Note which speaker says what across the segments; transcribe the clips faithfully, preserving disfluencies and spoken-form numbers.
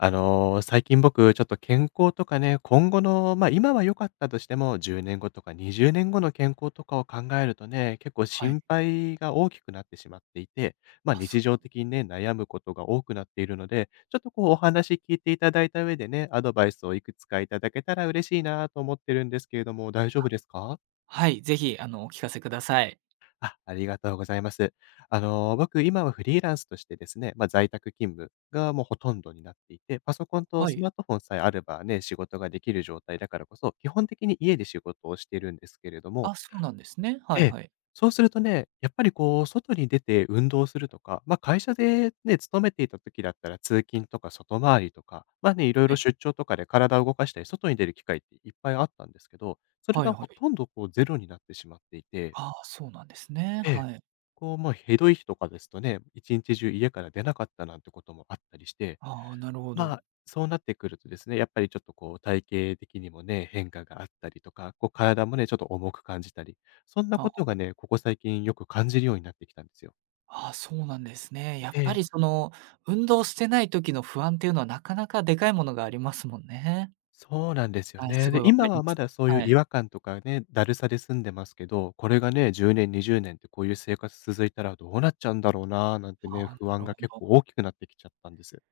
Speaker 1: あの、最近僕、ちょっと健康とかね、今後の、まあ、今は良かったとしても、じゅうねんごとかにじゅうねんごの健康とかを考えるとね、結構
Speaker 2: はい。
Speaker 1: 心配が大きくなってしまっていて、まあ、
Speaker 2: あ、そ
Speaker 1: 日
Speaker 2: う
Speaker 1: 常
Speaker 2: な
Speaker 1: 的にね、悩むことが多くなっているので、ちょっとこう、お話聞いていただいた上でね、アドバイスをいくつかいただけたら嬉しいなと思ってるんですけれども、大丈夫ですか？
Speaker 2: はい、ぜひ、あの、お聞かせください。
Speaker 1: あ、ありがとうございます。あの、僕、今はフリーランスとしてですね、まあ、在宅勤務がもうほとんどになっていて、パソコンと
Speaker 2: は
Speaker 1: ス
Speaker 2: い。
Speaker 1: マートフォンさえあればね、仕事ができる状態だからこそ、基本的に家で仕事をしているんですけれども、
Speaker 2: あ、そうなんですね。は
Speaker 1: え
Speaker 2: い
Speaker 1: え、
Speaker 2: はい。
Speaker 1: そうするとね、やっぱりこう、外に出て運動するとか、まあ、会社でね、勤めていた時だったら通勤とか外回りとか、ま、ね、いろい
Speaker 2: は
Speaker 1: ろ
Speaker 2: い。
Speaker 1: 出張とかで体を動かしたり、外に出る機会っていっぱいあったんですけど、それ
Speaker 2: は
Speaker 1: が
Speaker 2: い
Speaker 1: ほ
Speaker 2: はい。
Speaker 1: とんどこうゼロになってしまっていて、
Speaker 2: ああ、そうなんですね。
Speaker 1: ええ。
Speaker 2: はい。
Speaker 1: こう、まあ、ひどい日とかですとね、いちにち中家から出なかったなんてこともあったりして、
Speaker 2: ああ、なるほ
Speaker 1: ま
Speaker 2: ど。
Speaker 1: あ、そうなってくるとですね、やっぱりちょっとこう体型的にもね、変化があったりとか、こう体もね、ちょっと重く感じたり、そんなこと
Speaker 2: あ
Speaker 1: がね、ここ最近よく感じるようになってきたんですよ。
Speaker 2: あ、そうなんですね。やっ
Speaker 1: え
Speaker 2: ぱ
Speaker 1: え、
Speaker 2: りその、運動してない時の不安っていうのはなかなかでかいものがありますもんね。
Speaker 1: そうなんですよ
Speaker 2: はい、す
Speaker 1: ね。
Speaker 2: ご
Speaker 1: で、
Speaker 2: いわか
Speaker 1: 今
Speaker 2: りま
Speaker 1: はま
Speaker 2: す。
Speaker 1: だそういう
Speaker 2: は
Speaker 1: 違
Speaker 2: い。
Speaker 1: 和感とかね、だるさで済んでますけど、これがね、じゅうねん、にじゅうねんってこういう生活続いたらどうなっちゃうんだろうな、なんてね、
Speaker 2: ああ、なる
Speaker 1: 不安が結
Speaker 2: ほ
Speaker 1: 構
Speaker 2: ど。
Speaker 1: 大きくなってきちゃったんです。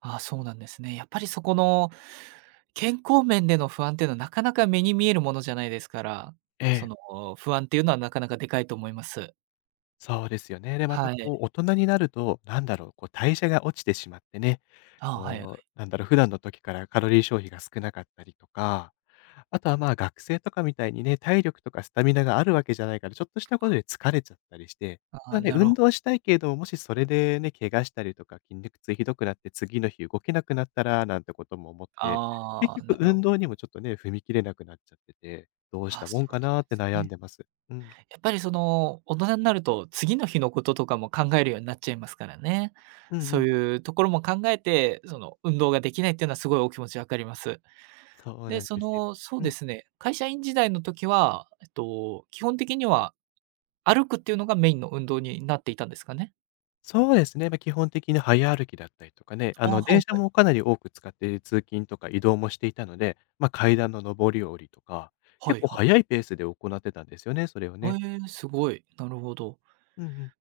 Speaker 2: ああ、そうなんですね。やっぱりそこの、健康面での不安っていうのはなかなか目に見えるものじゃないですから、
Speaker 1: え
Speaker 2: そ
Speaker 1: え。
Speaker 2: の、不安っていうのはなかなかでかいと思います。
Speaker 1: そうですよね。で、また
Speaker 2: はい。
Speaker 1: こう大人になると、なんだろう、こう代謝が落ちてしまってね、
Speaker 2: あ、はいは
Speaker 1: こ
Speaker 2: い。
Speaker 1: う、なんだろう、普段の時からカロリー消費が少なかったりとか、あとはまあ学生とかみたいにね、体力とかスタミナがあるわけじゃないから、ちょっとしたこと
Speaker 2: あ、
Speaker 1: で疲れちゃったりして、
Speaker 2: あ
Speaker 1: な
Speaker 2: あ、
Speaker 1: ので
Speaker 2: なるほ
Speaker 1: 運動したいけれども、もしそれでね、怪我したりとか筋肉痛ひどくなって次の日動けなくなったら、なんてことも思って、結
Speaker 2: ああ、な
Speaker 1: 局
Speaker 2: る
Speaker 1: 運
Speaker 2: ほど
Speaker 1: 動にもちょっとね、踏み切れなくなっちゃってて、どうし
Speaker 2: あ、
Speaker 1: た
Speaker 2: そ
Speaker 1: もん
Speaker 2: うなん
Speaker 1: か
Speaker 2: で
Speaker 1: なーって
Speaker 2: す
Speaker 1: 悩ん
Speaker 2: ね。
Speaker 1: でます。うん。
Speaker 2: やっぱりその、大人になると次の日のこととかも考えるようになっちゃいますからね。
Speaker 1: うんう
Speaker 2: そう
Speaker 1: ん。
Speaker 2: いうところも考えて、その、運動ができないっていうのはすごいお気持ちわかります。
Speaker 1: そう
Speaker 2: で、
Speaker 1: なん
Speaker 2: そ
Speaker 1: ですよ。
Speaker 2: の、そう
Speaker 1: う
Speaker 2: で
Speaker 1: ん。
Speaker 2: すね、会社員時代の時は、えっと、基本的には歩くっていうのがメインの運動になっていたんですかね？
Speaker 1: そうですね、まあ、基本的に早歩きだったりとかね、あ
Speaker 2: ああ、
Speaker 1: の、
Speaker 2: は
Speaker 1: 電
Speaker 2: い
Speaker 1: 車
Speaker 2: はい。
Speaker 1: もかなり多く使って通勤とか移動もしていたので、まあ、階段の上り下りとか、
Speaker 2: は
Speaker 1: 結
Speaker 2: い
Speaker 1: 構
Speaker 2: はい。
Speaker 1: 早いペースで行ってたんですよね、それを
Speaker 2: え
Speaker 1: ね。
Speaker 2: え、すごい。なるほど。
Speaker 1: うんうん。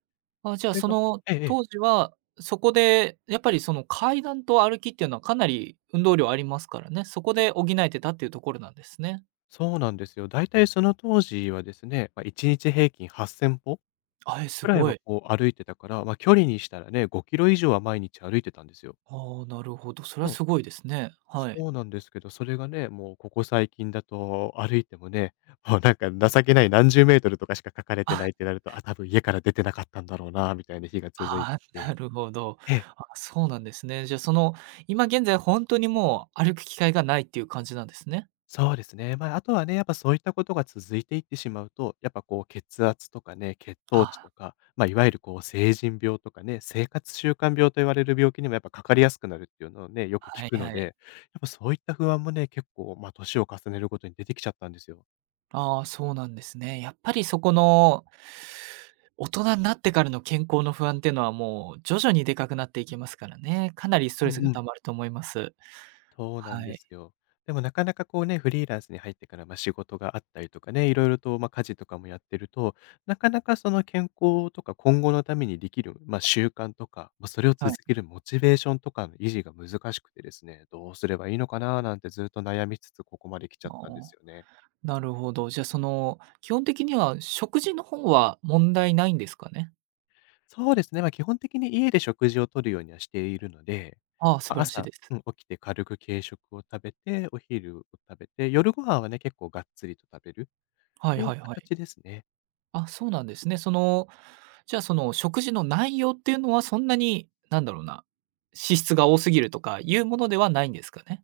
Speaker 2: あ、じゃ
Speaker 1: そ
Speaker 2: あ、
Speaker 1: れ
Speaker 2: そ
Speaker 1: が、
Speaker 2: の
Speaker 1: ええええ。
Speaker 2: 当時は、そこでやっぱりその階段と歩きっていうのはかなり運動量ありますからね、そこで補えてたっていうところなんですね。
Speaker 1: そうなんですよ。だいたいその当時はですね、まあ、いちにち平均はっせん歩
Speaker 2: あ、え、す
Speaker 1: くらい
Speaker 2: ご
Speaker 1: は
Speaker 2: い。
Speaker 1: こう歩いてたから、まあ、距離にしたらね、ごキロ以上は毎日歩いてたんですよ。
Speaker 2: ああ、なるほど、それはすごいですね。は
Speaker 1: そ
Speaker 2: い。
Speaker 1: うなんですけど、それがね、もうここ最近だと歩いてもね、もうなんか情けない何十メートルとかしか書かれてな
Speaker 2: あ、
Speaker 1: いってなると、あ、多分家から出てなかったんだろうなみたいな日が続い
Speaker 2: あ
Speaker 1: てき
Speaker 2: あ、な
Speaker 1: て。
Speaker 2: るほど。
Speaker 1: ええ、
Speaker 2: あ、そうなんですね。じゃあ、その、今現在ほんとにもう歩く機会がないっていう感じなんですね。
Speaker 1: そうですね。まあ、あとはね、やっぱそういったことが続いていってしまうと、やっぱこう血圧とかね、血糖値
Speaker 2: あ、
Speaker 1: とか、まあ、いわゆるこう成人病とかね、生活習慣病と言われる病気にもやっぱかかりやすくなるっていうのをね、よく
Speaker 2: は
Speaker 1: 聞
Speaker 2: い
Speaker 1: くの
Speaker 2: は
Speaker 1: で、や
Speaker 2: い。
Speaker 1: っぱそういった不安もね、結構、まあ、年を重ねるごとに出てきちゃったんですよ。
Speaker 2: ああ、そうなんですね。やっぱりそこの、大人になってからの健康の不安っていうのはもう徐々にでかくなっていきますからね。かなりスト
Speaker 1: う
Speaker 2: レス
Speaker 1: ん
Speaker 2: が
Speaker 1: うん。
Speaker 2: 溜まると思います。
Speaker 1: そうなん
Speaker 2: は
Speaker 1: で
Speaker 2: い。
Speaker 1: すよ。でもなかなかこうね、フリーランスに入ってから、まあ、仕事があったりとかね、いろいろと、まあ、家事とかもやってると、なかなかその健康とか今後のためにできる、まあ、習慣とか、まあ、それを
Speaker 2: は
Speaker 1: 続
Speaker 2: い。
Speaker 1: けるモチベーションとかの維持が難しくてですね、どうすればいいのかななんてずっと悩みつつ、ここまで来ちゃっ
Speaker 2: あ
Speaker 1: たんです
Speaker 2: あ、
Speaker 1: よね。
Speaker 2: なるほど。じゃあその、基本的には食事の方は問題ないんですかね？
Speaker 1: そうですね、まあ、基本的に家で食事をとるようにはしているので、
Speaker 2: ああ、素晴
Speaker 1: ま、
Speaker 2: らしい
Speaker 1: 朝、
Speaker 2: です。
Speaker 1: うん、起きて軽く軽食を食べて、お昼を食べて、夜ご飯はね、結構がっつりと食べる。
Speaker 2: はい
Speaker 1: という
Speaker 2: はいはい。
Speaker 1: 形ですね。
Speaker 2: あ、そうなんですね。その、じゃあその食事の内容っていうのはそんなに、なんだろうな、脂質が多すぎるとかいうものではないんですかね？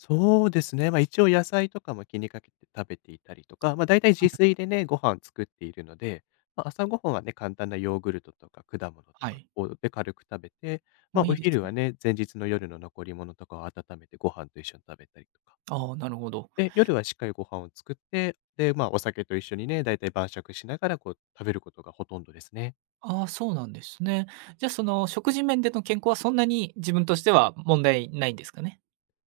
Speaker 1: そうですね。ま、一応野菜とかも気にかけて食べていたりとか、ま、大体
Speaker 2: は
Speaker 1: 自
Speaker 2: いは
Speaker 1: 炊で
Speaker 2: い。
Speaker 1: ね、ご飯作っているので、まあ、朝ごはんはね、簡単なヨーグルトとか果物とかをで軽く食べて、
Speaker 2: ま
Speaker 1: ま、
Speaker 2: あい
Speaker 1: お
Speaker 2: いです
Speaker 1: 昼は
Speaker 2: ね。
Speaker 1: ね、前日の夜の残り物とかを温めてご飯と一緒に食べたりとか。
Speaker 2: ああ、なるほど。
Speaker 1: で、夜はしっかりご飯を作って、で、ま、お酒と一緒にね、だいたい晩酌しながらこう食べることがほとんどですね。
Speaker 2: ああ、そうなんですね。じゃあ、その食事面での健康はそんなに自分としては問題ないんですかね？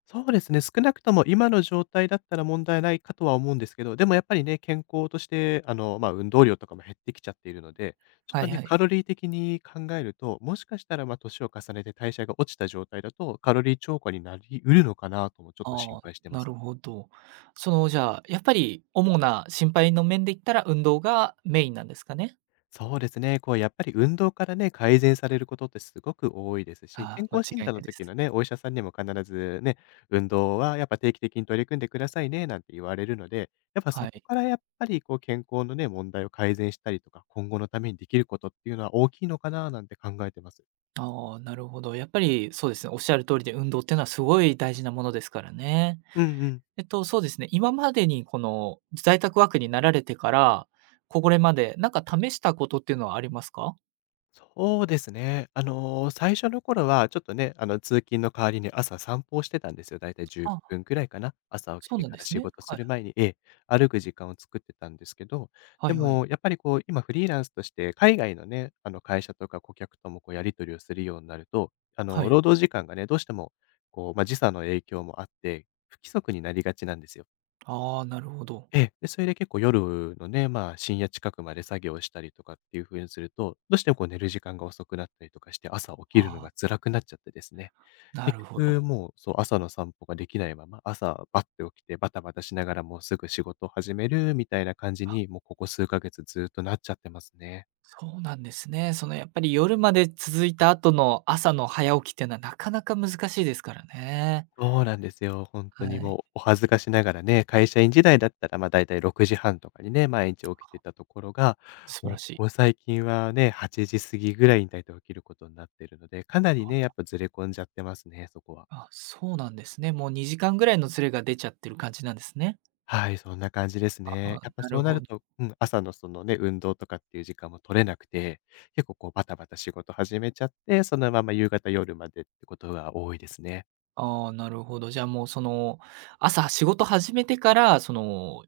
Speaker 1: そうですね、少なくとも今の状態だったら問題ないかとは思うんですけど、でもやっぱりね、健康として、あの、まあ、運動量とかも減ってきちゃっているので、ちょっ
Speaker 2: は
Speaker 1: と
Speaker 2: いは
Speaker 1: ね、カ
Speaker 2: い。
Speaker 1: ロリー的に考えると、もしかしたら、まあ、年を重ねて代謝が落ちた状態だと、カロリー超過になり得るのかなともちょっと心
Speaker 2: ああ、
Speaker 1: 配してま
Speaker 2: な
Speaker 1: す。
Speaker 2: るほど。その、じゃあ、やっぱり主な心配の面で言ったら運動がメインなんですかね？
Speaker 1: そうですね。こう、やっぱり運動からね、改善されることってすごく多いですし、
Speaker 2: ああ、
Speaker 1: 健
Speaker 2: 間違
Speaker 1: 康
Speaker 2: い
Speaker 1: 診
Speaker 2: ない
Speaker 1: 断の
Speaker 2: で
Speaker 1: 時
Speaker 2: す。
Speaker 1: のね、お医者さんにも必ずね、運動はやっぱ定期的に取り組んでくださいね、なんて言われるので、やっぱ
Speaker 2: は
Speaker 1: そこ
Speaker 2: い。
Speaker 1: からやっぱりこう、健康のね、問題を改善したりとか、今後のためにできることっていうのは大きいのかな、なんて考えてます。
Speaker 2: ああ、なるほど。やっぱりそうですね、おっしゃる通りで運動っていうのはすごい大事なものですからね。
Speaker 1: うんうん。
Speaker 2: えっと、そうですね、今までにこの在宅ワークになられてから、これまでなんか試したことっていうのはありますか？
Speaker 1: そうですね。あの、最初の頃はちょっとね、あの、通勤の代わりに朝散歩をしてたんですよ。だいたい10
Speaker 2: は
Speaker 1: 分くらいかな。朝起
Speaker 2: そ
Speaker 1: き
Speaker 2: う
Speaker 1: て
Speaker 2: なん
Speaker 1: か
Speaker 2: で
Speaker 1: ら
Speaker 2: す
Speaker 1: 仕
Speaker 2: ね。
Speaker 1: 事す
Speaker 2: はい。
Speaker 1: る前に、ええ、歩く時間を作ってたんですけど、
Speaker 2: は
Speaker 1: で
Speaker 2: いはい。
Speaker 1: もやっぱりこう、今フリーランスとして海外のね、あの、会社とか顧客ともこうやり取りをするようになると、あ
Speaker 2: は
Speaker 1: の、
Speaker 2: い。
Speaker 1: 労働時間がね、どうしてもこう、まあ、時差の影響もあって、不規則になりがちなんですよ。
Speaker 2: ああ、なるほど。
Speaker 1: ええ。で、それで結構夜のね、まあ、深夜近くまで作業したりとかっていう風にすると、どうしてもこう寝る時間が遅くなったりとかして、朝起きるの
Speaker 2: あ
Speaker 1: が
Speaker 2: あ、
Speaker 1: 辛くなっちゃってですね。
Speaker 2: な
Speaker 1: 結
Speaker 2: るほ
Speaker 1: 局
Speaker 2: ど。
Speaker 1: もう、そう、朝の散歩ができないまま、朝バッて起きてバタバタしながらもうすぐ仕事を始めるみたいな感じ
Speaker 2: あ、
Speaker 1: に、もうここ数ヶ月ずっとなっちゃってますね。
Speaker 2: そうなんですね。そのやっぱり夜まで続いた後の朝の早起きっていうのはなかなか難しいですからね。
Speaker 1: そうなんですよ。本
Speaker 2: は
Speaker 1: 当に
Speaker 2: い。
Speaker 1: もうお恥ずかしながらね、会社員時代だったら、ま、だいたいろくじはんとかにね、毎日起きてたところが、
Speaker 2: 素晴
Speaker 1: も
Speaker 2: ら
Speaker 1: うこ
Speaker 2: しい。
Speaker 1: こ最近はね、はちじ過ぎぐらいに大体起きることになってるので、かなり
Speaker 2: あ、
Speaker 1: ね、やっぱずれ込んじゃってますね、そこは。
Speaker 2: あ、そうなんですね。もうにじかんぐらいのズレが出ちゃってる感じなんですね。
Speaker 1: はい、そんな感じです
Speaker 2: あ、
Speaker 1: ね。やっぱ
Speaker 2: な
Speaker 1: そ
Speaker 2: る
Speaker 1: うな
Speaker 2: ほ
Speaker 1: る
Speaker 2: ど。
Speaker 1: とうん、朝のそのね、運動とかっていう時間も取れなくて、結構こうバタバタ仕事始めちゃって、そのまま夕方、夜までってことが多いですね。
Speaker 2: ああ、なるほど。じゃあもうその、朝仕事始めてから、その、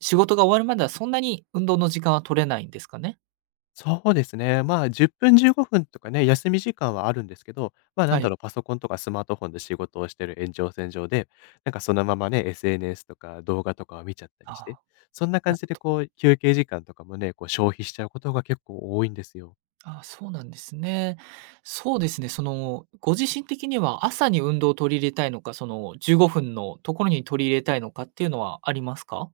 Speaker 2: 仕事が終わるまではそんなに運動の時間は取れないんですかね？
Speaker 1: そうですね。まあ、じゅっぷん、じゅうごふんとかね、休み時間はあるんですけど、まあ、な
Speaker 2: は
Speaker 1: んだ
Speaker 2: い。
Speaker 1: ろう、パソコンとかスマートフォンで仕事をしてる延長線上で、なんかそのままね、エスエヌエス とか動画とかを見ちゃった
Speaker 2: あ
Speaker 1: りして、そんな感
Speaker 2: あ、
Speaker 1: じで
Speaker 2: な
Speaker 1: こう、休憩時間とかもね、こう消費しちゃうことが結構多いんですよ。
Speaker 2: あ、そうなんですね。そうですね、その、ご自身的には朝に運動を取り入れたいのか、その、じゅうごふんのところに取り入れたいのかっていうのはありますか？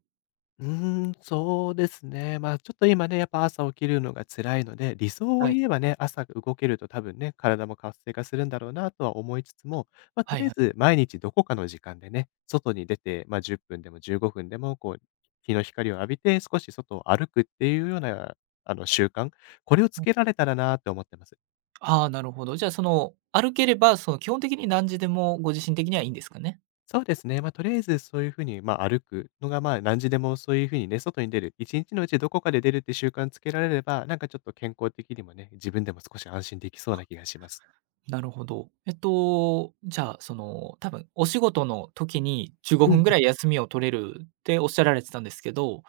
Speaker 1: うーん、そうですね。まあ、ちょっと今ね、やっぱ朝起きるのが辛いので、理想を
Speaker 2: はい。
Speaker 1: 言えばね、朝動けると多分ね、体も活性化するんだろうなとは思いつつも、まあ、と
Speaker 2: はい
Speaker 1: りあえ
Speaker 2: はい。
Speaker 1: ず毎日どこかの時間でね、外に出て、まあ、じゅっぷんでもじゅうごふんでも、こう、日の光を浴びて、少し外を歩くっていうような、あの、習慣、これを
Speaker 2: う
Speaker 1: つ
Speaker 2: ん。
Speaker 1: けられたらなって思ってます。
Speaker 2: ああ、なるほど。じゃあ、その、歩ければ、その、基本的に何時でもご自身的にはいいんですかね？
Speaker 1: そうですね。ま、あとりあえずそういうふうに、まあ、歩くのが、ま、あ何時でもそういうふうにね、外に出る、いちにちのうちどこかで出るって習慣つけられれば、なんかちょっと健康的にもね、自分でも少し安心できそうな気がします。
Speaker 2: なるほど。えっと、じゃあ、その、多分お仕事の時に15
Speaker 1: うんう
Speaker 2: 分
Speaker 1: ん。
Speaker 2: ぐらい休みを取れるっておっしゃられてたんですけど、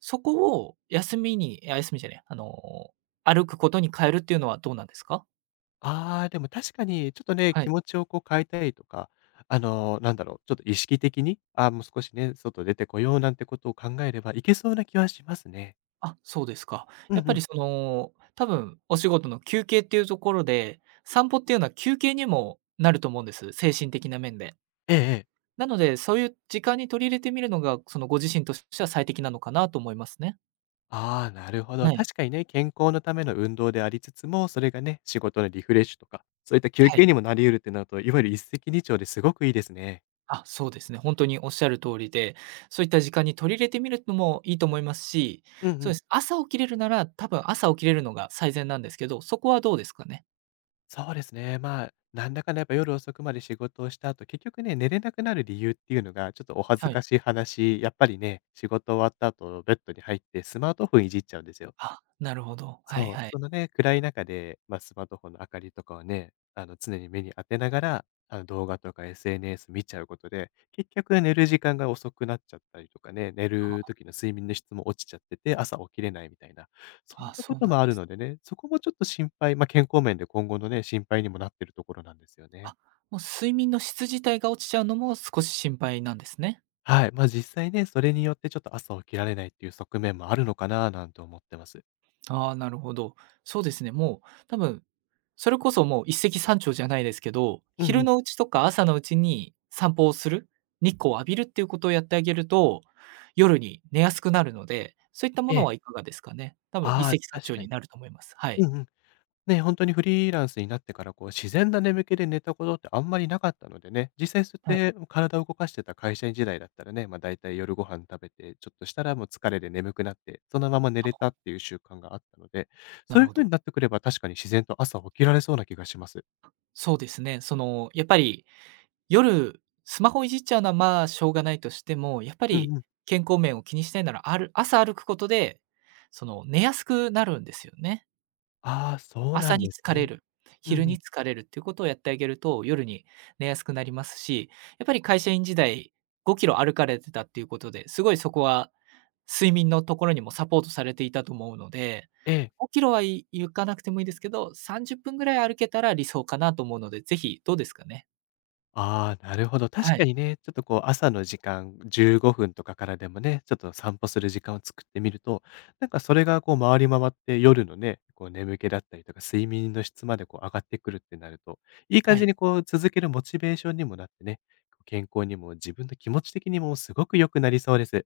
Speaker 2: そこを休みにあ、休みじゃねえ、あの、歩くことに変えるっていうのはどうなんですか？
Speaker 1: ああ、でも確かにちょっとね、
Speaker 2: は
Speaker 1: 気
Speaker 2: い。
Speaker 1: 持ちをこう変えたりとか、あの、なんだろう、ちょっと意識的に、ああ、もう少しね、外出てこようなんてことを考えればいけそうな気はしますね。
Speaker 2: あ、そうですか。
Speaker 1: うん
Speaker 2: やっぱ
Speaker 1: う
Speaker 2: り
Speaker 1: ん。
Speaker 2: その、多分お仕事の休憩っていうところで、散歩っていうのは休憩にもなると思うんです。精神的な面で。
Speaker 1: ええええ。
Speaker 2: なので、そういう時間に取り入れてみるのが、そのご自身としては最適なのかなと思いますね。
Speaker 1: ああ、なるほど。
Speaker 2: はい。
Speaker 1: 確かにね、健康のための運動でありつつも、それがね、仕事のリフレッシュとか、そういった休
Speaker 2: は
Speaker 1: 憩
Speaker 2: い。
Speaker 1: にもなり得るってなると、いわゆる一石二鳥ですごくいいですね。
Speaker 2: あ、そうですね。本当におっしゃる通りで、そういった時間に取り入れてみるのもいいと思いますし、
Speaker 1: うんう
Speaker 2: そうで
Speaker 1: ん。
Speaker 2: す。朝起きれるなら、多分朝起きれるのが最善なんですけど、そこはどうですかね？
Speaker 1: そうですね。まあ、なんだかんだやっぱ夜遅くまで仕事をした後、結局ね、寝れなくなる理由っていうのが、ちょっとお恥ず
Speaker 2: はい。
Speaker 1: かしい話、やっぱりね、仕事終わった後、ベッドに入ってスマートフォンいじっちゃうんですよ。
Speaker 2: あ、なるほど。はい
Speaker 1: そう、
Speaker 2: はい。
Speaker 1: そのね、暗い中で、まあ、スマートフォンの明かりとかをね、あの、常に目に当てながら、あの、動画とか エスエヌエス 見ちゃうことで、結局寝る時間が遅くなっちゃったりとかね、寝る時の睡眠の質も落ちちゃってて、朝起きれないみたいな、そん
Speaker 2: あ、
Speaker 1: なこ
Speaker 2: そう
Speaker 1: と
Speaker 2: なん
Speaker 1: もあ
Speaker 2: で
Speaker 1: る
Speaker 2: す
Speaker 1: の
Speaker 2: ね。
Speaker 1: でね、そこもちょっと心配、まあ、健康面で今後のね、心配にもなってるところなんですよね。
Speaker 2: あ、もう睡眠の質自体が落ちちゃうのも少し心配なんですね。
Speaker 1: はい、ま、実際ね、それによってちょっと朝起きられないっていう側面もあるのかななんて思ってます。
Speaker 2: ああ、なるほど。そうですね、もう多分、それこそもう一石三鳥じゃないですけど、
Speaker 1: うんう
Speaker 2: 昼
Speaker 1: ん。
Speaker 2: のうちとか朝のうちに散歩をする、日光を浴びるっていうことをやってあげると、夜に寝やすくなるので、そういったも
Speaker 1: え
Speaker 2: の
Speaker 1: え。
Speaker 2: はいかがですかね？多分一
Speaker 1: ああ、
Speaker 2: 石三
Speaker 1: 確
Speaker 2: 鳥
Speaker 1: か
Speaker 2: に
Speaker 1: に。
Speaker 2: なると思います。はい。
Speaker 1: うんうん。ね、本当にフリーランスになってから、こう、自然な眠気で寝たことってあんまりなかったのでね、実際そう
Speaker 2: は
Speaker 1: や
Speaker 2: い。
Speaker 1: って体を動かしてた会社員時代だったらね、まあ、だいたい夜ご飯食べて、ちょっとしたらもう疲れで眠くなって、そのまま寝れた
Speaker 2: あ、
Speaker 1: っていう習慣があったので、
Speaker 2: な
Speaker 1: そう
Speaker 2: る
Speaker 1: いう
Speaker 2: ほ
Speaker 1: 風に
Speaker 2: ど。
Speaker 1: なってくれば確かに自然と朝起きられそうな気がします。
Speaker 2: そうですね、その、やっぱり夜、スマホいじっちゃうのは、まあ、しょうがないとしても、やっぱ
Speaker 1: うん
Speaker 2: り
Speaker 1: うん。
Speaker 2: 健康面を気にしたいなら、ある朝歩くことで、その、寝やすくなるんですよね。
Speaker 1: ああ、そうな
Speaker 2: 朝
Speaker 1: ん
Speaker 2: に
Speaker 1: です
Speaker 2: 疲れ
Speaker 1: ね。
Speaker 2: る、
Speaker 1: う
Speaker 2: 昼
Speaker 1: んうん。
Speaker 2: に疲れるっていうことをやってあげると、夜に寝やすくなりますし、やっぱり会社員時代、ごキロ歩かれてたっていうことで、すごいそこは睡眠のところにもサポートされていたと思うので、
Speaker 1: ええ。
Speaker 2: ごキロは、い行かなくてもいいですけど、さんじゅっぷんぐらい歩けたら理想かなと思うので、ぜひどうですかね？
Speaker 1: ああ、なるほど。確
Speaker 2: は
Speaker 1: か
Speaker 2: い、
Speaker 1: にね、ちょっとこう朝の時間、じゅうごふんとかからでもね、ちょっと散歩する時間を作ってみると、なんかそれがこう回り回って夜のね、こう眠気だったりとか睡眠の質までこう上がってくるってなると、いい
Speaker 2: は
Speaker 1: 感じ
Speaker 2: い。
Speaker 1: にこう続けるモチベーションにもなってね、健康にも自分の気持ち的にもすごく良くなりそうです。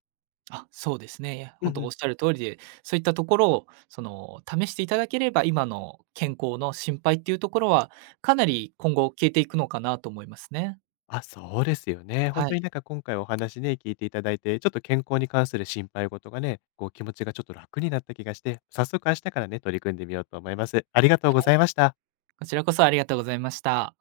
Speaker 2: あ、そうですね。いや、
Speaker 1: う
Speaker 2: 本
Speaker 1: んう
Speaker 2: 当おっ
Speaker 1: ん。
Speaker 2: しゃる通りで、そういったところを、その、試していただければ、今の健康の心配っていうところは、かなり今後消えていくのかなと思いますね。
Speaker 1: あ、そうですよね。本
Speaker 2: は
Speaker 1: 当
Speaker 2: い。
Speaker 1: になんか今回お話ね、聞いていただいて、ちょっと健康に関する心配事がね、こう気持ちがちょっと楽になった気がして、早速明日からね、取り組んでみようと思います。ありがと
Speaker 2: は
Speaker 1: うご
Speaker 2: い、
Speaker 1: ざいました。
Speaker 2: こちらこそありがとうございました。